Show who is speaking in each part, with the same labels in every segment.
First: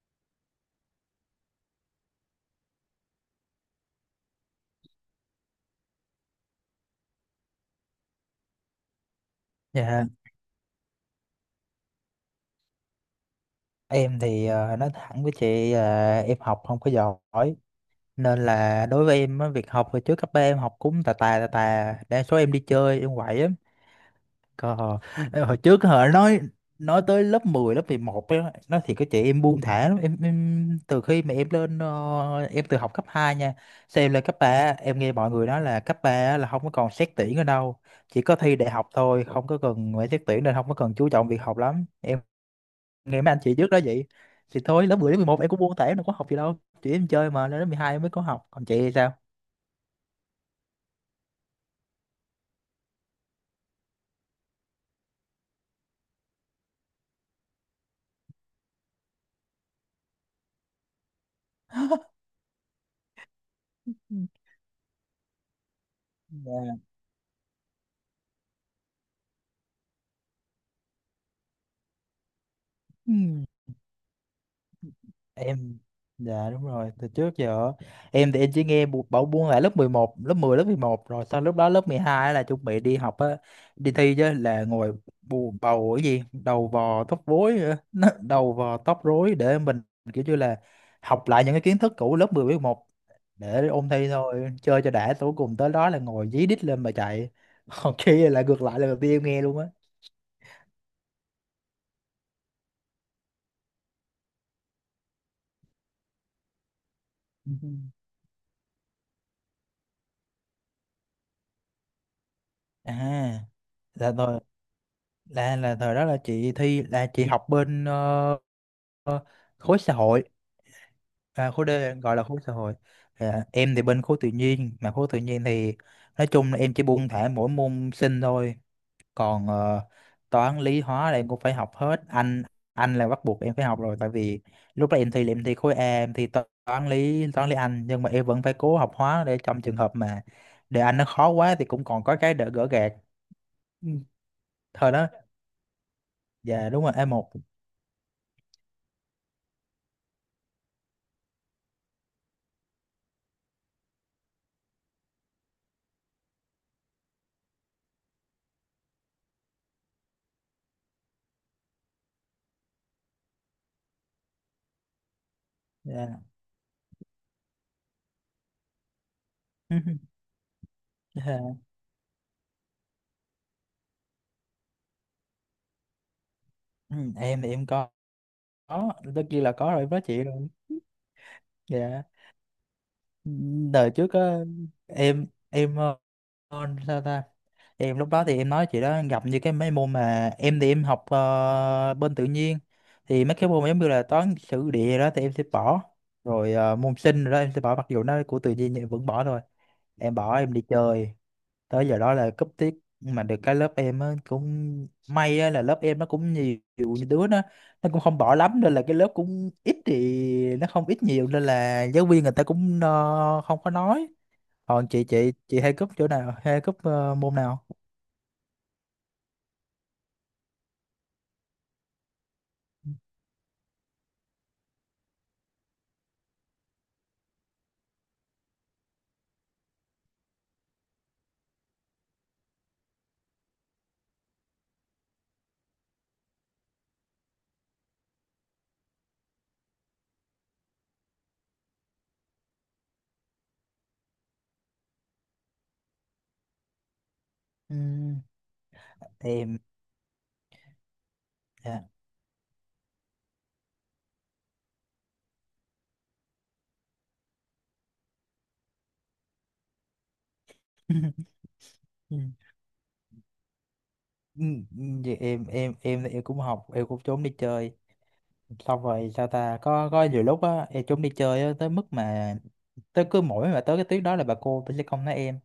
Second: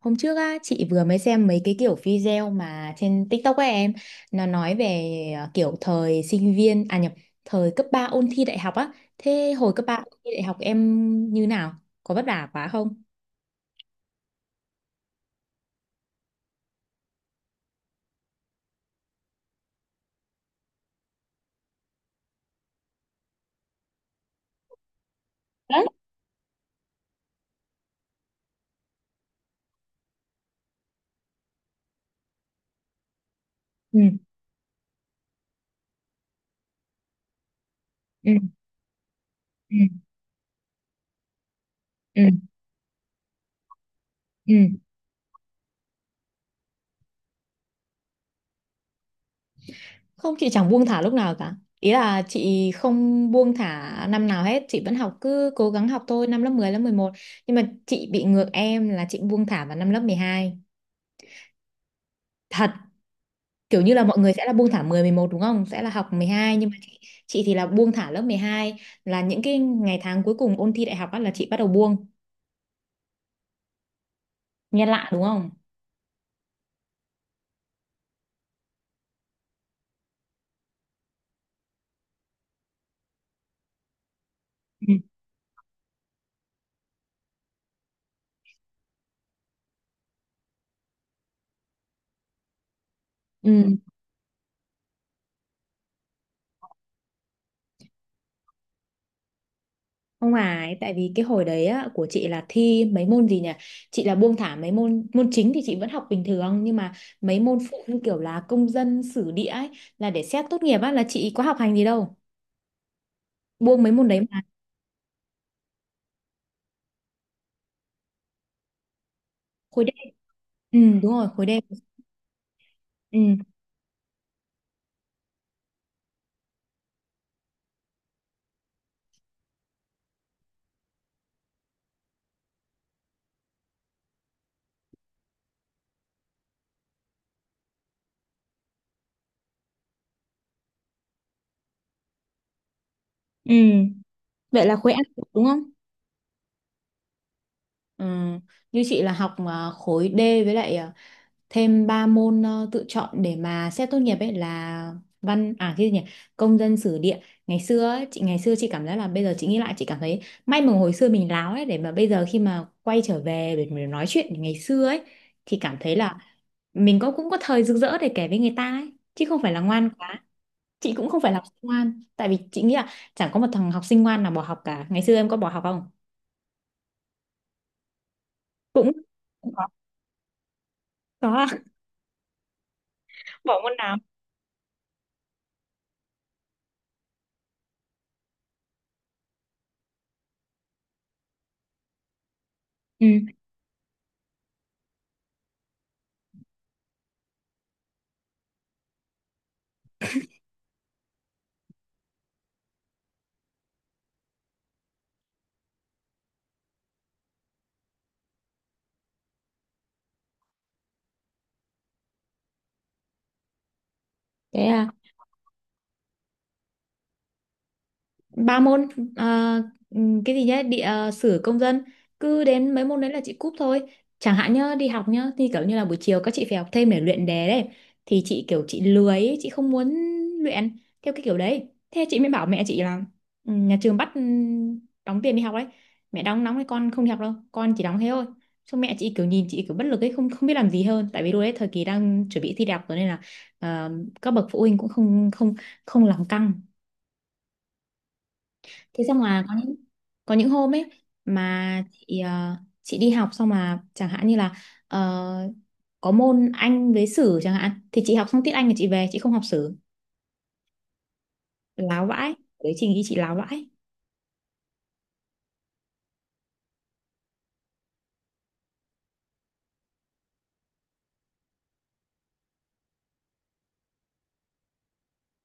Speaker 1: Hôm trước á, chị vừa mới xem mấy cái kiểu video mà trên TikTok của em nó nói về, kiểu thời sinh viên à nhập thời cấp 3 ôn thi đại học á. Thế hồi cấp 3
Speaker 2: Dạ,
Speaker 1: ôn thi đại học em như nào? Có vất vả quá không?
Speaker 2: em thì nói thẳng với chị là em học không có giỏi, nên là đối với em á, việc học hồi trước cấp ba em học cũng tà tà tà tà, đa số em đi chơi, em quậy lắm. Còn hồi hồi
Speaker 1: Đấy.
Speaker 2: trước họ nói tới lớp 10 lớp 11 á, nói thì có chị em buông thả lắm em từ khi mà em lên em từ học cấp 2 nha,
Speaker 1: Ừ,
Speaker 2: xem em lên cấp 3 em nghe mọi người nói là cấp 3 là không có còn xét tuyển ở đâu, chỉ
Speaker 1: ừ,
Speaker 2: có thi đại học thôi, không có
Speaker 1: ừ,
Speaker 2: cần phải xét tuyển, nên không có cần chú trọng việc học lắm.
Speaker 1: ừ,
Speaker 2: Ngày mấy anh chị trước đó vậy
Speaker 1: ừ.
Speaker 2: thì thôi, lớp 10 đến 11 em cũng buông tay, nó có học gì đâu chị, em chơi. Mà lên lớp 12 em mới có học. Còn chị thì sao?
Speaker 1: Không, chị chẳng buông thả lúc nào cả. Ý là chị không buông thả năm nào hết, chị vẫn học, cứ cố gắng học thôi, năm lớp 10 lớp 11. Nhưng mà chị bị ngược em, là chị buông thả vào năm lớp 12. Thật. Kiểu như là
Speaker 2: Ừ.
Speaker 1: mọi người sẽ là buông thả 10 11 đúng không? Sẽ là học 12, nhưng mà
Speaker 2: Dạ.
Speaker 1: chị thì là buông thả lớp 12, là những cái ngày tháng cuối cùng ôn thi đại học á là chị bắt đầu buông.
Speaker 2: Ừ.
Speaker 1: Nghe lạ đúng không?
Speaker 2: Em, dạ đúng rồi, từ trước giờ em thì em chỉ nghe bảo buông là lớp 11, lớp 10 lớp mười một, rồi sau lúc đó lớp 12 là chuẩn bị đi học á, đi thi, chứ là ngồi
Speaker 1: Ừ.
Speaker 2: bù bầu cái gì đầu vò tóc rối á, đầu vò tóc rối để mình kiểu như là học lại những cái kiến thức cũ lớp 10 với 11
Speaker 1: Ừ,
Speaker 2: để ôn thi thôi, chơi cho đã tối cùng tới đó là ngồi dí đít lên mà chạy. Còn kia là ngược lại, là đầu tiên em nghe luôn á.
Speaker 1: không phải. Tại vì cái hồi đấy á, của chị là thi mấy môn gì nhỉ? Chị là buông thả mấy môn, môn chính thì chị vẫn học bình thường, nhưng mà mấy môn phụ như kiểu là công dân sử địa ấy là để xét tốt nghiệp á là chị có học hành gì đâu.
Speaker 2: Ừ. À,
Speaker 1: Buông mấy môn
Speaker 2: là
Speaker 1: đấy mà.
Speaker 2: thời, là thời đó là chị thi, là chị học bên ờ, khối
Speaker 1: Khối D.
Speaker 2: xã hội.
Speaker 1: Ừ, đúng rồi, khối
Speaker 2: À,
Speaker 1: D.
Speaker 2: khối D, gọi là khối xã hội.
Speaker 1: Ừ.
Speaker 2: À, em thì bên khối tự nhiên, mà khối tự nhiên thì nói chung là em chỉ buông thả mỗi môn sinh thôi, còn toán lý hóa là em cũng phải học hết. Anh là bắt buộc em phải học rồi, tại vì lúc đó em thi là em thi khối A, em thi toán lý, toán lý anh, nhưng mà em vẫn phải cố học hóa để trong trường hợp mà đề anh nó khó quá thì cũng còn có cái đỡ gỡ gạc.
Speaker 1: Ừ.
Speaker 2: Ừ,
Speaker 1: Vậy là
Speaker 2: thời
Speaker 1: khối A
Speaker 2: đó
Speaker 1: đúng không?
Speaker 2: dạ đúng rồi, a một.
Speaker 1: Ừ. Như chị là học à, khối D, với lại à, thêm 3 môn, tự chọn để mà xét tốt nghiệp ấy, là văn à, cái gì nhỉ, công dân sử địa. Ngày xưa ấy, chị ngày xưa chị cảm giác là bây giờ chị nghĩ lại chị cảm thấy may mà hồi xưa mình láo ấy, để mà bây giờ khi mà quay trở về để mà nói chuyện ngày xưa ấy thì cảm thấy là
Speaker 2: Dạ.
Speaker 1: mình có, cũng có thời rực rỡ để kể với người ta ấy, chứ không phải là ngoan quá. Chị cũng không phải là học sinh
Speaker 2: Dạ.
Speaker 1: ngoan, tại vì chị nghĩ là chẳng có một thằng học sinh ngoan nào bỏ học cả. Ngày xưa em có bỏ học không?
Speaker 2: Ừ, em thì em có
Speaker 1: Cũng,
Speaker 2: có tất nhiên
Speaker 1: cũng
Speaker 2: là
Speaker 1: có,
Speaker 2: có rồi, em nói chị rồi.
Speaker 1: có.
Speaker 2: Dạ,
Speaker 1: Bỏ môn
Speaker 2: đời
Speaker 1: nào?
Speaker 2: trước á, em sao ta, em lúc đó thì em nói chị đó, gặp như cái mấy môn mà em thì em học bên tự nhiên,
Speaker 1: Ừ,
Speaker 2: thì mấy cái môn giống như là toán sử địa đó thì em sẽ bỏ, rồi môn sinh rồi đó em sẽ bỏ, mặc dù nó của tự nhiên nhưng em vẫn bỏ thôi. Em bỏ em đi chơi, tới giờ đó là cúp tiết. Mà được cái lớp em á cũng may á, là lớp em nó cũng nhiều, nhiều đứa nó cũng không bỏ lắm nên là cái lớp cũng ít thì, nó không ít nhiều nên là giáo viên người ta cũng không có nói.
Speaker 1: thế
Speaker 2: Còn
Speaker 1: à,
Speaker 2: chị, chị hay cúp chỗ nào, hay cúp môn nào?
Speaker 1: ba môn, à, ừ, cái gì nhá, địa, sử, công dân. Cứ đến mấy môn đấy là chị cúp thôi. Chẳng hạn nhá, đi học nhá thì kiểu như là buổi chiều các chị phải học thêm để luyện đề đấy. Thì chị kiểu chị lười ấy, chị không muốn luyện theo cái kiểu đấy. Thế chị mới bảo mẹ chị là ừ, nhà trường bắt ừ, đóng tiền đi học đấy. Mẹ đóng nóng thì con không đi học đâu, con chỉ đóng thế thôi. Xong mẹ chị kiểu nhìn chị kiểu bất lực ấy, không, không biết làm gì hơn. Tại vì lúc đấy thời kỳ đang chuẩn bị thi đại học rồi nên là, ờ, các bậc phụ huynh cũng không, không làm căng.
Speaker 2: Ừ,
Speaker 1: Thế xong là có
Speaker 2: em.
Speaker 1: những, hôm ấy
Speaker 2: Dạ.
Speaker 1: mà chị, chị đi học xong mà chẳng hạn như là, ờ, có môn Anh với sử chẳng hạn, thì chị học xong tiết Anh thì chị về chị không học sử. Láo
Speaker 2: Ừ,
Speaker 1: vãi. Đấy, chị nghĩ chị láo vãi.
Speaker 2: ừ, ừ, vậy em, em cũng học, em cũng trốn đi chơi xong rồi sao ta, có nhiều lúc á em trốn đi chơi á, tới mức mà tới cứ mỗi mà tới cái tuyến đó là bà cô bà sẽ không nói em,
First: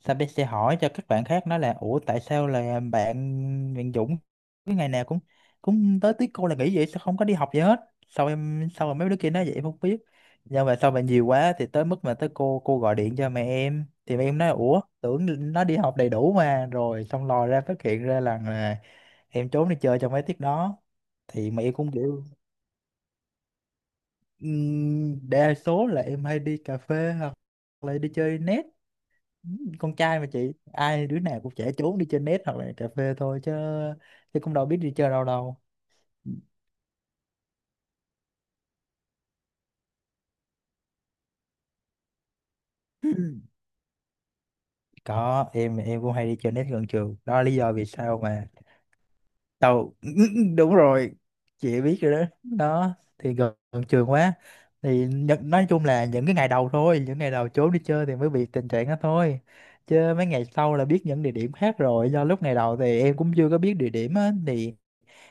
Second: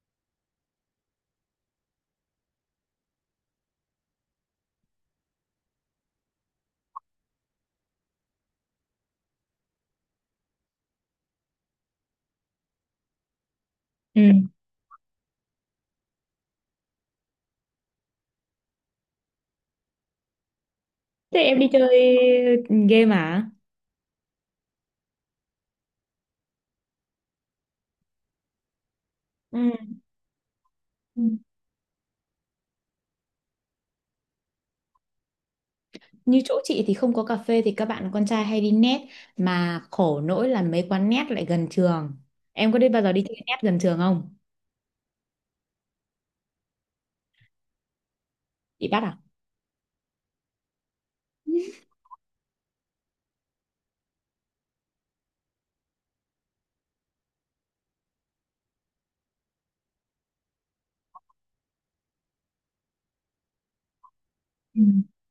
Speaker 2: sao bé sẽ hỏi cho các bạn khác nói là ủa tại sao là bạn, bạn Dũng cái ngày nào cũng, cũng tới tiết cô là nghỉ vậy, sao không có đi học gì hết. Sao em, sao mà mấy đứa kia nói vậy em không biết, nhưng mà sau mà nhiều quá thì tới mức mà tới cô gọi điện cho mẹ em thì
Speaker 1: Ừ.
Speaker 2: mẹ em nói ủa tưởng nó đi học đầy đủ mà, rồi xong lòi ra phát hiện ra là em trốn đi chơi trong mấy tiết đó,
Speaker 1: Thế
Speaker 2: thì
Speaker 1: em
Speaker 2: mẹ
Speaker 1: đi
Speaker 2: em cũng
Speaker 1: chơi
Speaker 2: kiểu.
Speaker 1: game à?
Speaker 2: Đa số là em hay đi cà phê hoặc là đi chơi net.
Speaker 1: Ừ.
Speaker 2: Con trai mà chị, ai đứa
Speaker 1: Ừ.
Speaker 2: nào cũng trẻ trốn đi chơi net hoặc là cà phê thôi, chứ chứ cũng đâu biết đi chơi đâu đâu.
Speaker 1: Như chỗ chị thì không có cà phê thì các bạn con trai hay đi net, mà khổ nỗi là mấy quán net lại gần trường. Em có đi bao giờ đi chơi net gần trường không?
Speaker 2: Có, em cũng hay đi chơi net gần trường, đó là lý do vì sao mà
Speaker 1: Bị bắt à?
Speaker 2: tao. Đúng rồi, chị biết rồi đó, đó thì gần, gần trường quá thì nhận, nói chung là những cái ngày đầu thôi, những ngày đầu trốn đi chơi thì mới bị tình trạng đó thôi, chứ mấy ngày sau là biết những địa điểm khác rồi, do lúc ngày đầu thì em cũng chưa có biết địa điểm á, thì
Speaker 1: Ừ.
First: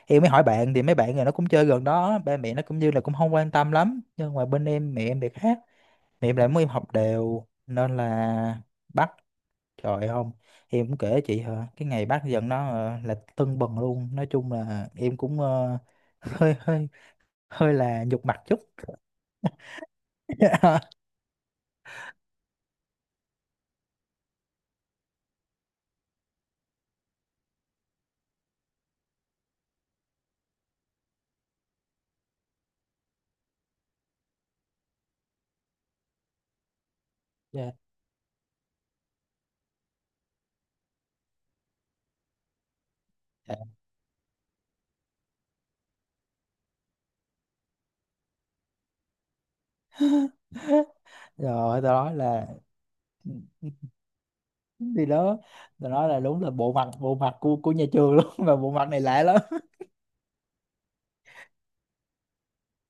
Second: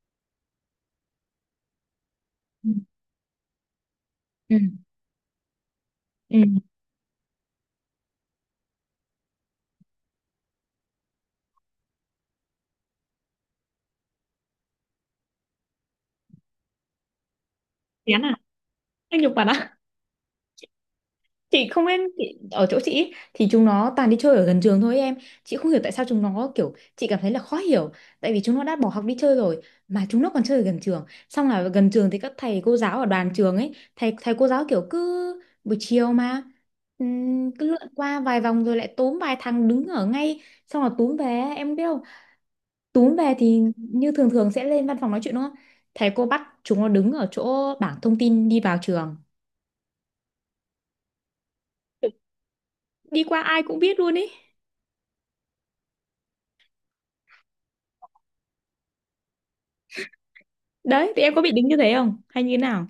Speaker 2: em mới hỏi bạn thì mấy bạn này nó cũng chơi gần đó, ba mẹ nó
Speaker 1: Ừ.
Speaker 2: cũng như là cũng không quan tâm lắm, nhưng mà
Speaker 1: Ừ.
Speaker 2: bên em mẹ em thì khác. Mẹ em
Speaker 1: Ừ.
Speaker 2: lại muốn em học đều nên là bắt, trời không em cũng kể chị hả, cái ngày bắt dần nó là tưng bừng luôn, nói chung là em cũng hơi hơi hơi là
Speaker 1: Chán
Speaker 2: nhục
Speaker 1: à?
Speaker 2: mặt chút.
Speaker 1: Anh nhục bạn à? Chị không biết, chị ở chỗ chị ý, thì chúng nó toàn đi chơi ở gần trường thôi em. Chị không hiểu tại sao chúng nó, kiểu chị cảm thấy là khó hiểu, tại vì chúng nó đã bỏ học đi chơi rồi mà chúng nó còn chơi ở gần trường. Xong là gần trường thì các thầy cô giáo ở đoàn trường ấy, thầy thầy cô giáo kiểu cứ buổi chiều mà, cứ
Speaker 2: Dạ.
Speaker 1: lượn qua vài vòng rồi lại túm vài thằng đứng ở ngay, xong là túm về. Em biết không, túm về thì như thường thường sẽ lên văn phòng nói chuyện đúng không, thầy cô bắt chúng nó đứng ở chỗ bảng thông tin đi vào trường,
Speaker 2: Rồi từ nói là,
Speaker 1: đi qua ai cũng biết luôn ý.
Speaker 2: thì đó, từ nói là đúng là bộ mặt, bộ mặt của nhà trường luôn. Mà bộ mặt này lạ lắm.
Speaker 1: Đấy, thì em có bị đính như thế không? Hay như thế nào?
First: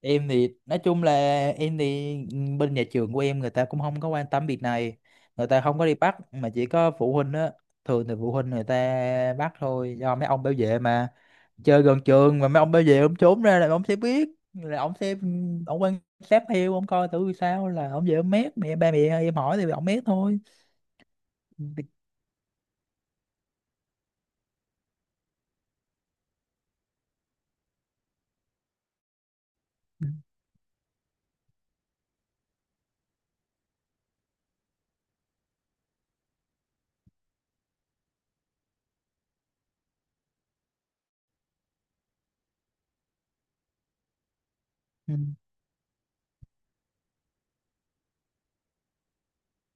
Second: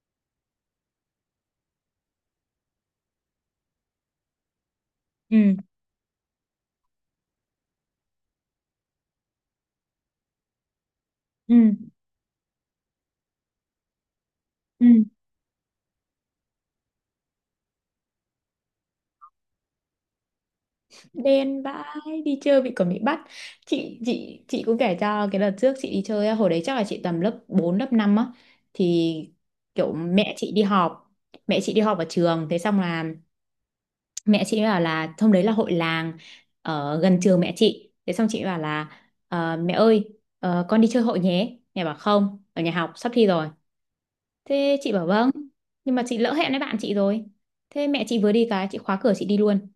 Speaker 2: Em thì nói chung là em thì ừ, bên nhà trường của em người ta cũng không có quan tâm việc này, người
Speaker 1: Ừ.
Speaker 2: ta không có đi bắt mà chỉ có phụ huynh á. Thường thì phụ huynh người ta bắt thôi, do mấy ông bảo vệ mà, chơi
Speaker 1: Ừ.
Speaker 2: gần trường mà mấy ông bảo vệ ông trốn ra là ông sẽ biết, là ông
Speaker 1: Ừ.
Speaker 2: sẽ ông quan sát theo, ông coi thử sao là ông về ông mét mẹ, ba mẹ em hỏi thì ông mét thôi.
Speaker 1: Đen
Speaker 2: Ừ.
Speaker 1: vãi, đi chơi bị, còn bị bắt. Chị cũng kể cho, cái đợt trước chị đi chơi á, hồi đấy chắc là chị tầm lớp 4 lớp 5 á, thì kiểu mẹ chị đi họp, ở trường. Thế xong là mẹ chị bảo là hôm đấy là hội làng ở gần trường mẹ chị. Thế xong chị bảo là: Mẹ ơi, con đi chơi hội nhé." Mẹ bảo: "Không, ở nhà học sắp thi rồi." Thế chị bảo:
Speaker 2: Ừ.
Speaker 1: "Vâng, nhưng mà chị lỡ hẹn với bạn chị rồi." Thế mẹ chị vừa đi cái chị khóa cửa chị đi luôn.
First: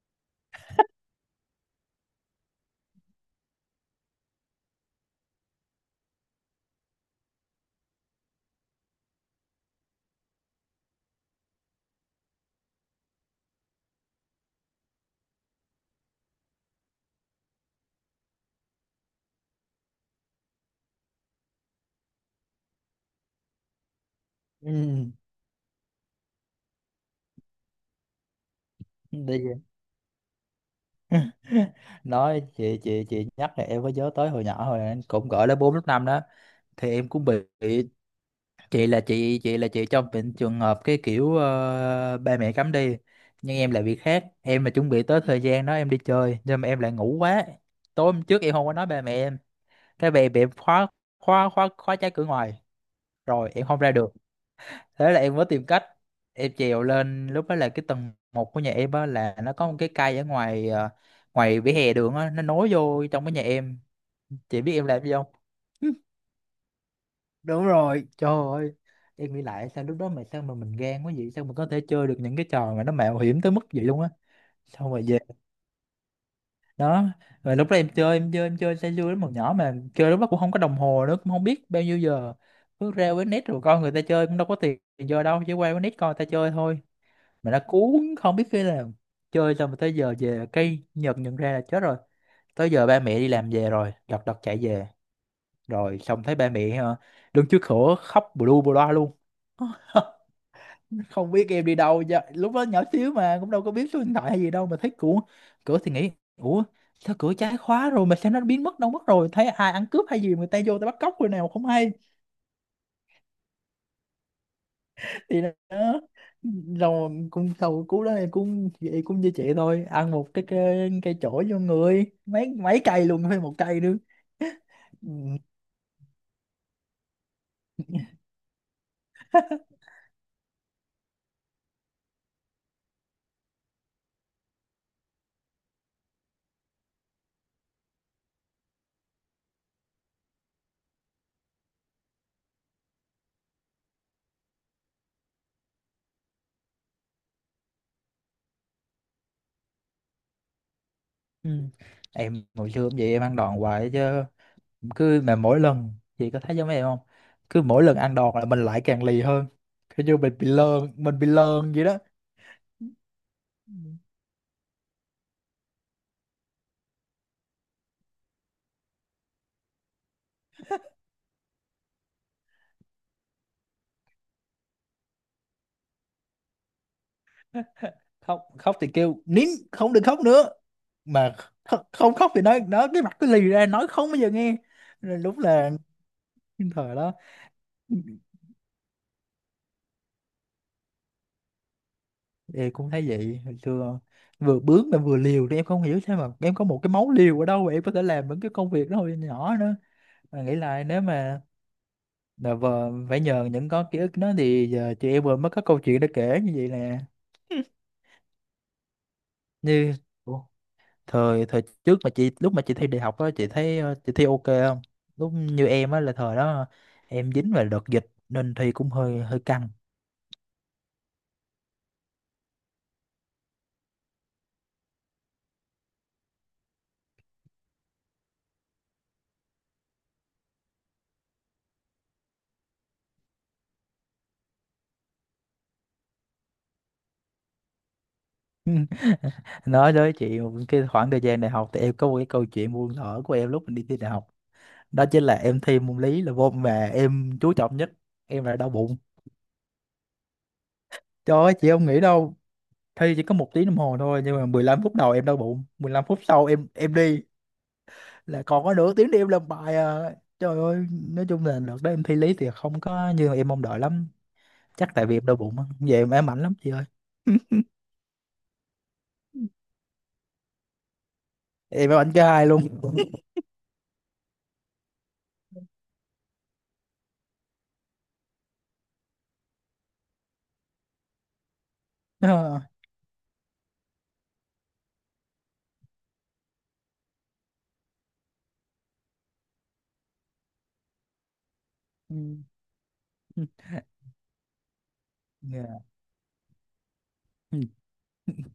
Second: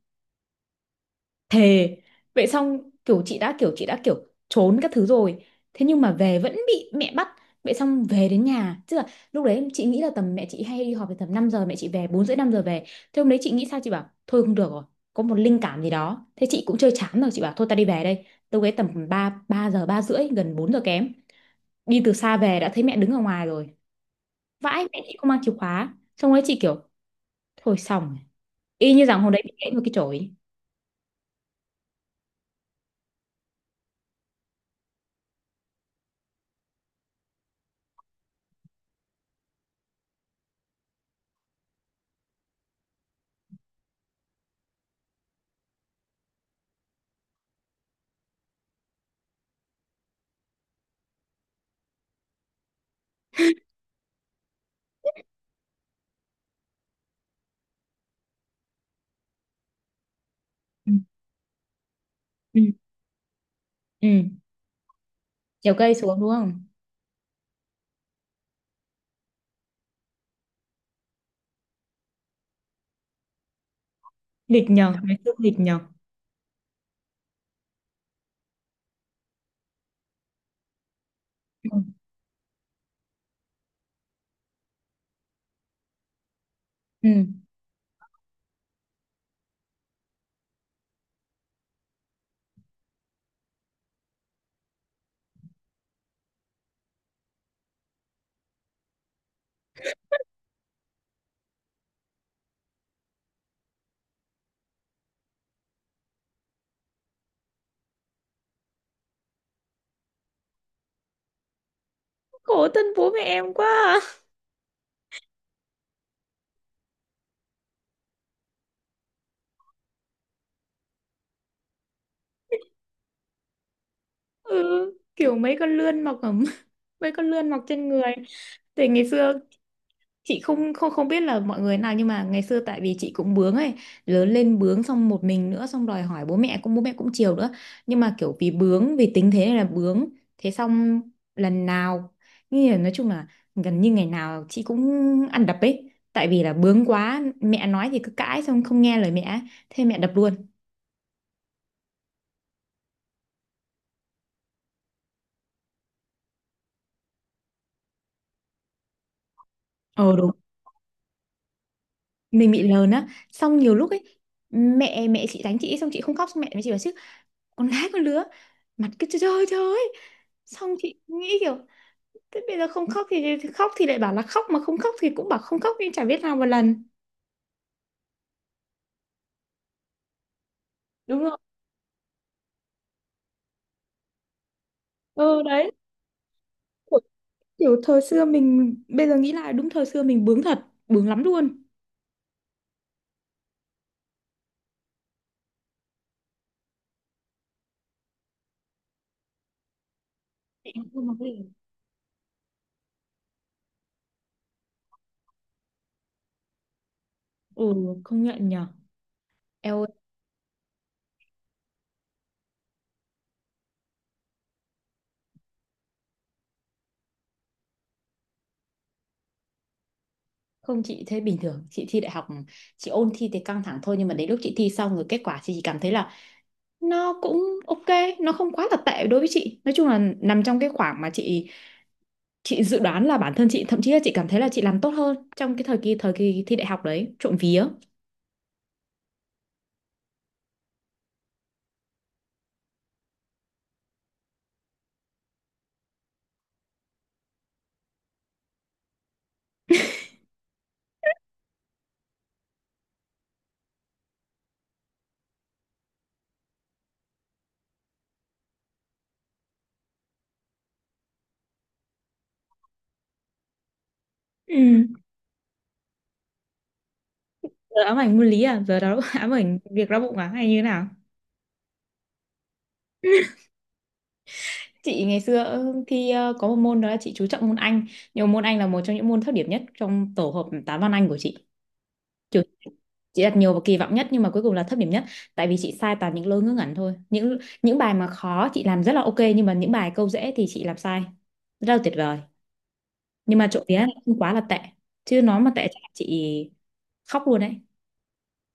Speaker 1: Thề. Vậy xong kiểu chị đã kiểu trốn các thứ rồi. Thế nhưng mà về vẫn bị mẹ bắt. Vậy xong về đến nhà, tức là lúc đấy chị nghĩ là tầm mẹ chị hay đi họp về tầm 5 giờ, mẹ chị về 4 rưỡi 5 giờ về. Thế hôm đấy chị nghĩ sao chị bảo thôi không được rồi, có một linh cảm gì đó. Thế chị cũng chơi chán rồi chị bảo thôi ta đi về đây. Lúc đấy tầm 3 3 giờ 3 rưỡi gần 4 giờ kém. Đi từ xa về đã thấy mẹ đứng ở ngoài rồi. Vãi, mẹ
Speaker 2: Ừ.
Speaker 1: chị không mang chìa khóa. Xong đấy chị kiểu thôi xong rồi. Y như rằng
Speaker 2: Đi
Speaker 1: hôm đấy bị
Speaker 2: về.
Speaker 1: gãy một cái chổi.
Speaker 2: Nói chị, chị nhắc là em có nhớ tới hồi nhỏ hồi em cũng gọi lớp 4 lớp 5 đó, thì em cũng bị. Chị là chị là chị trong bệnh trường hợp cái kiểu ba mẹ cấm đi, nhưng em là việc khác, em là chuẩn bị tới thời gian đó em đi chơi nhưng mà em lại ngủ quá. Tối hôm trước em không có nói ba mẹ em, cái về bị em khóa, khóa trái cửa ngoài, rồi em không ra được. Thế là em mới tìm cách, em trèo lên. Lúc đó là cái tầng một của nhà em á là nó có một cái cây ở ngoài
Speaker 1: Ừ.
Speaker 2: ngoài vỉa hè đường á, nó
Speaker 1: Ừ.
Speaker 2: nối vô trong cái nhà em.
Speaker 1: Ừ.
Speaker 2: Chị biết em làm gì không?
Speaker 1: Trèo cây xuống đúng không?
Speaker 2: Đúng rồi, trời ơi, em nghĩ lại sao lúc đó mà sao mà mình gan quá vậy, sao mà có thể chơi được những cái trò mà nó mạo hiểm tới mức vậy luôn á.
Speaker 1: Nghịch
Speaker 2: Xong
Speaker 1: nhờ,
Speaker 2: rồi
Speaker 1: ngày
Speaker 2: về
Speaker 1: xưa nghịch nhờ.
Speaker 2: đó, rồi lúc đó em chơi, em chơi say sưa lắm, hồi nhỏ mà chơi lúc đó cũng không có đồng hồ nữa, cũng không biết
Speaker 1: Ừ.
Speaker 2: bao nhiêu giờ. Cứ ra với net rồi coi người ta chơi, cũng đâu có tiền giờ đâu, chỉ qua với net coi người ta chơi thôi.
Speaker 1: Ừ.
Speaker 2: Mà nó cuốn, không biết khi nào. Chơi xong rồi tới giờ về cây Nhật nhận ra là chết rồi, tới giờ ba mẹ đi làm về rồi, lật đật chạy về, rồi xong thấy ba mẹ đứng trước cửa khóc bù lu bù loa luôn. Không biết em đi đâu giờ, lúc đó nhỏ xíu mà cũng đâu có biết số điện thoại hay gì đâu, mà thấy cửa, cửa thì nghĩ ủa sao cửa trái khóa rồi mà sao nó biến mất đâu mất rồi, thấy ai ăn cướp hay gì người ta vô ta bắt cóc rồi nào không hay.
Speaker 1: Khổ thân bố mẹ em quá à.
Speaker 2: Thì đó, rồi cũng sau cú đó em cũng vậy, cũng như chị thôi, ăn một cái cây, cây chổi vô người, mấy mấy cây luôn, phải một cây nữa.
Speaker 1: Ừ. Kiểu
Speaker 2: Ừ.
Speaker 1: mấy con lươn mọc ở mấy con lươn mọc trên người. Thì ngày xưa chị không, không biết là mọi người nào, nhưng mà ngày xưa tại vì chị cũng bướng ấy, lớn lên bướng, xong một mình nữa, xong đòi hỏi bố mẹ cũng, chiều nữa, nhưng mà kiểu vì bướng, vì tính thế này là bướng. Thế xong lần nào, như là nói chung là, gần như ngày nào chị cũng ăn đập ấy, tại vì là bướng quá, mẹ nói thì cứ cãi xong không nghe lời mẹ ấy. Thế mẹ đập luôn.
Speaker 2: Ừ. Em hồi xưa cũng vậy, em ăn đòn hoài chứ. Cứ mà mỗi lần, chị có thấy giống em không, cứ mỗi lần ăn đòn là mình lại càng lì hơn, kiểu
Speaker 1: Ờ
Speaker 2: như
Speaker 1: đúng.
Speaker 2: mình bị lơn, mình bị lơn vậy đó.
Speaker 1: Mình bị lờn á, xong
Speaker 2: Ừ.
Speaker 1: nhiều lúc ấy mẹ mẹ chị đánh chị xong chị không khóc, xong mẹ mới chị bảo chứ: "Con gái con lứa, mặt cứ trời trời trời." Xong chị nghĩ kiểu thế bây giờ không khóc thì, khóc thì lại bảo là khóc, mà không khóc thì cũng bảo không khóc, nhưng chả biết nào một lần.
Speaker 2: Khóc, khóc thì kêu nín, không được khóc nữa,
Speaker 1: Đúng
Speaker 2: mà
Speaker 1: rồi.
Speaker 2: không khóc thì nói nó cái mặt cứ lì ra, nói không bao giờ nghe. Rồi đúng
Speaker 1: Ừ
Speaker 2: là
Speaker 1: đấy.
Speaker 2: cái thời
Speaker 1: Ủa,
Speaker 2: đó.
Speaker 1: kiểu thời xưa mình bây giờ nghĩ lại đúng thời xưa mình bướng thật, bướng lắm luôn.
Speaker 2: Em cũng thấy vậy, hồi xưa vừa bướng mà vừa liều, thì em không hiểu sao mà em có một cái máu liều ở đâu mà em có thể làm những cái công việc đó hồi nhỏ nữa. Mà nghĩ
Speaker 1: Chị
Speaker 2: lại nếu
Speaker 1: không có
Speaker 2: mà,
Speaker 1: gì.
Speaker 2: dạ vâng, phải nhờ những có ký ức đó thì giờ chị em vừa mới có câu chuyện để kể như vậy nè.
Speaker 1: Ừ, không nhận nhở. Eo ơi.
Speaker 2: Như, ủa, thời thời trước mà chị lúc mà chị thi đại học á, chị thấy chị thi ok không? Lúc như em á là thời đó em dính vào đợt dịch nên thi cũng hơi hơi căng.
Speaker 1: Không, chị thấy bình thường chị thi đại học. Chị ôn thi thì căng thẳng thôi, nhưng mà đến lúc chị thi xong rồi kết quả chị chỉ cảm thấy là nó cũng ok, nó không quá là tệ đối với chị, nói chung là nằm trong cái khoảng mà chị dự đoán là bản thân chị, thậm chí là chị cảm thấy là chị làm tốt hơn trong cái thời kỳ thi đại học đấy, trộm vía.
Speaker 2: Nói với chị một cái khoảng thời gian đại học, thì em có một cái câu chuyện buồn thở của em lúc mình đi thi đại học. Đó chính là em thi môn lý là môn mà em chú trọng nhất, em là đau bụng. Trời ơi, chị không nghĩ đâu. Thi chỉ có một tiếng đồng hồ thôi, nhưng mà 15 phút đầu em đau bụng, 15 phút sau em đi, là còn có nửa tiếng để em làm bài à. Trời ơi, nói chung là đợt đó em thi lý thì không có như em mong đợi lắm,
Speaker 1: Ừ.
Speaker 2: chắc tại vì em đau bụng á, về em ám ảnh lắm chị ơi.
Speaker 1: Giờ ám ảnh môn lý à? Giờ đó ám ảnh việc đau bụng à hay như thế nào?
Speaker 2: Em ám ảnh cho hai luôn.
Speaker 1: Chị ngày xưa, thi, có một môn đó là chị chú trọng môn Anh, nhưng mà môn Anh là một trong những môn thấp điểm nhất trong tổ hợp toán văn Anh của chị. Kiểu
Speaker 2: Ờ.
Speaker 1: chị đặt nhiều và kỳ vọng nhất nhưng mà cuối cùng là thấp điểm nhất, tại vì chị sai toàn những lỗi ngớ ngẩn thôi. Những, bài mà khó chị làm rất là ok, nhưng mà những bài câu dễ thì chị làm sai rất là tuyệt
Speaker 2: Ừ.
Speaker 1: vời. Nhưng
Speaker 2: Ừ.
Speaker 1: mà trộm vía là không quá là tệ, chứ nó mà tệ chắc
Speaker 2: Dạ.
Speaker 1: là chị khóc luôn
Speaker 2: Ừ.
Speaker 1: đấy.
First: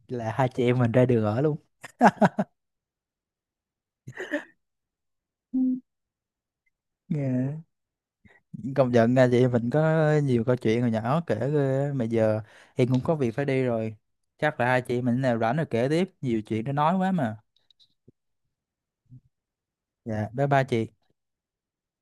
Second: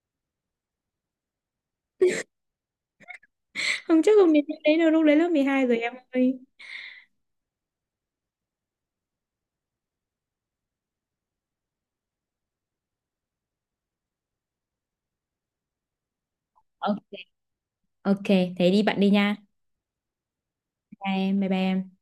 Speaker 2: Là hai chị em mình ra đường ở luôn.
Speaker 1: Không chắc không đến lúc đấy đâu, lúc đấy lớp mười
Speaker 2: Ừ.
Speaker 1: hai rồi em ơi.
Speaker 2: Dạ. Công nhận nha, chị em mình có nhiều câu chuyện hồi nhỏ kể ghê á. Mà giờ em cũng có việc phải đi rồi, chắc là hai chị em mình nào rảnh rồi kể tiếp, nhiều chuyện để nói quá
Speaker 1: Ok.
Speaker 2: mà.
Speaker 1: Ok. Thế đi bạn đi nha.
Speaker 2: Dạ, bye bye chị.
Speaker 1: Bye em. Bye bye em.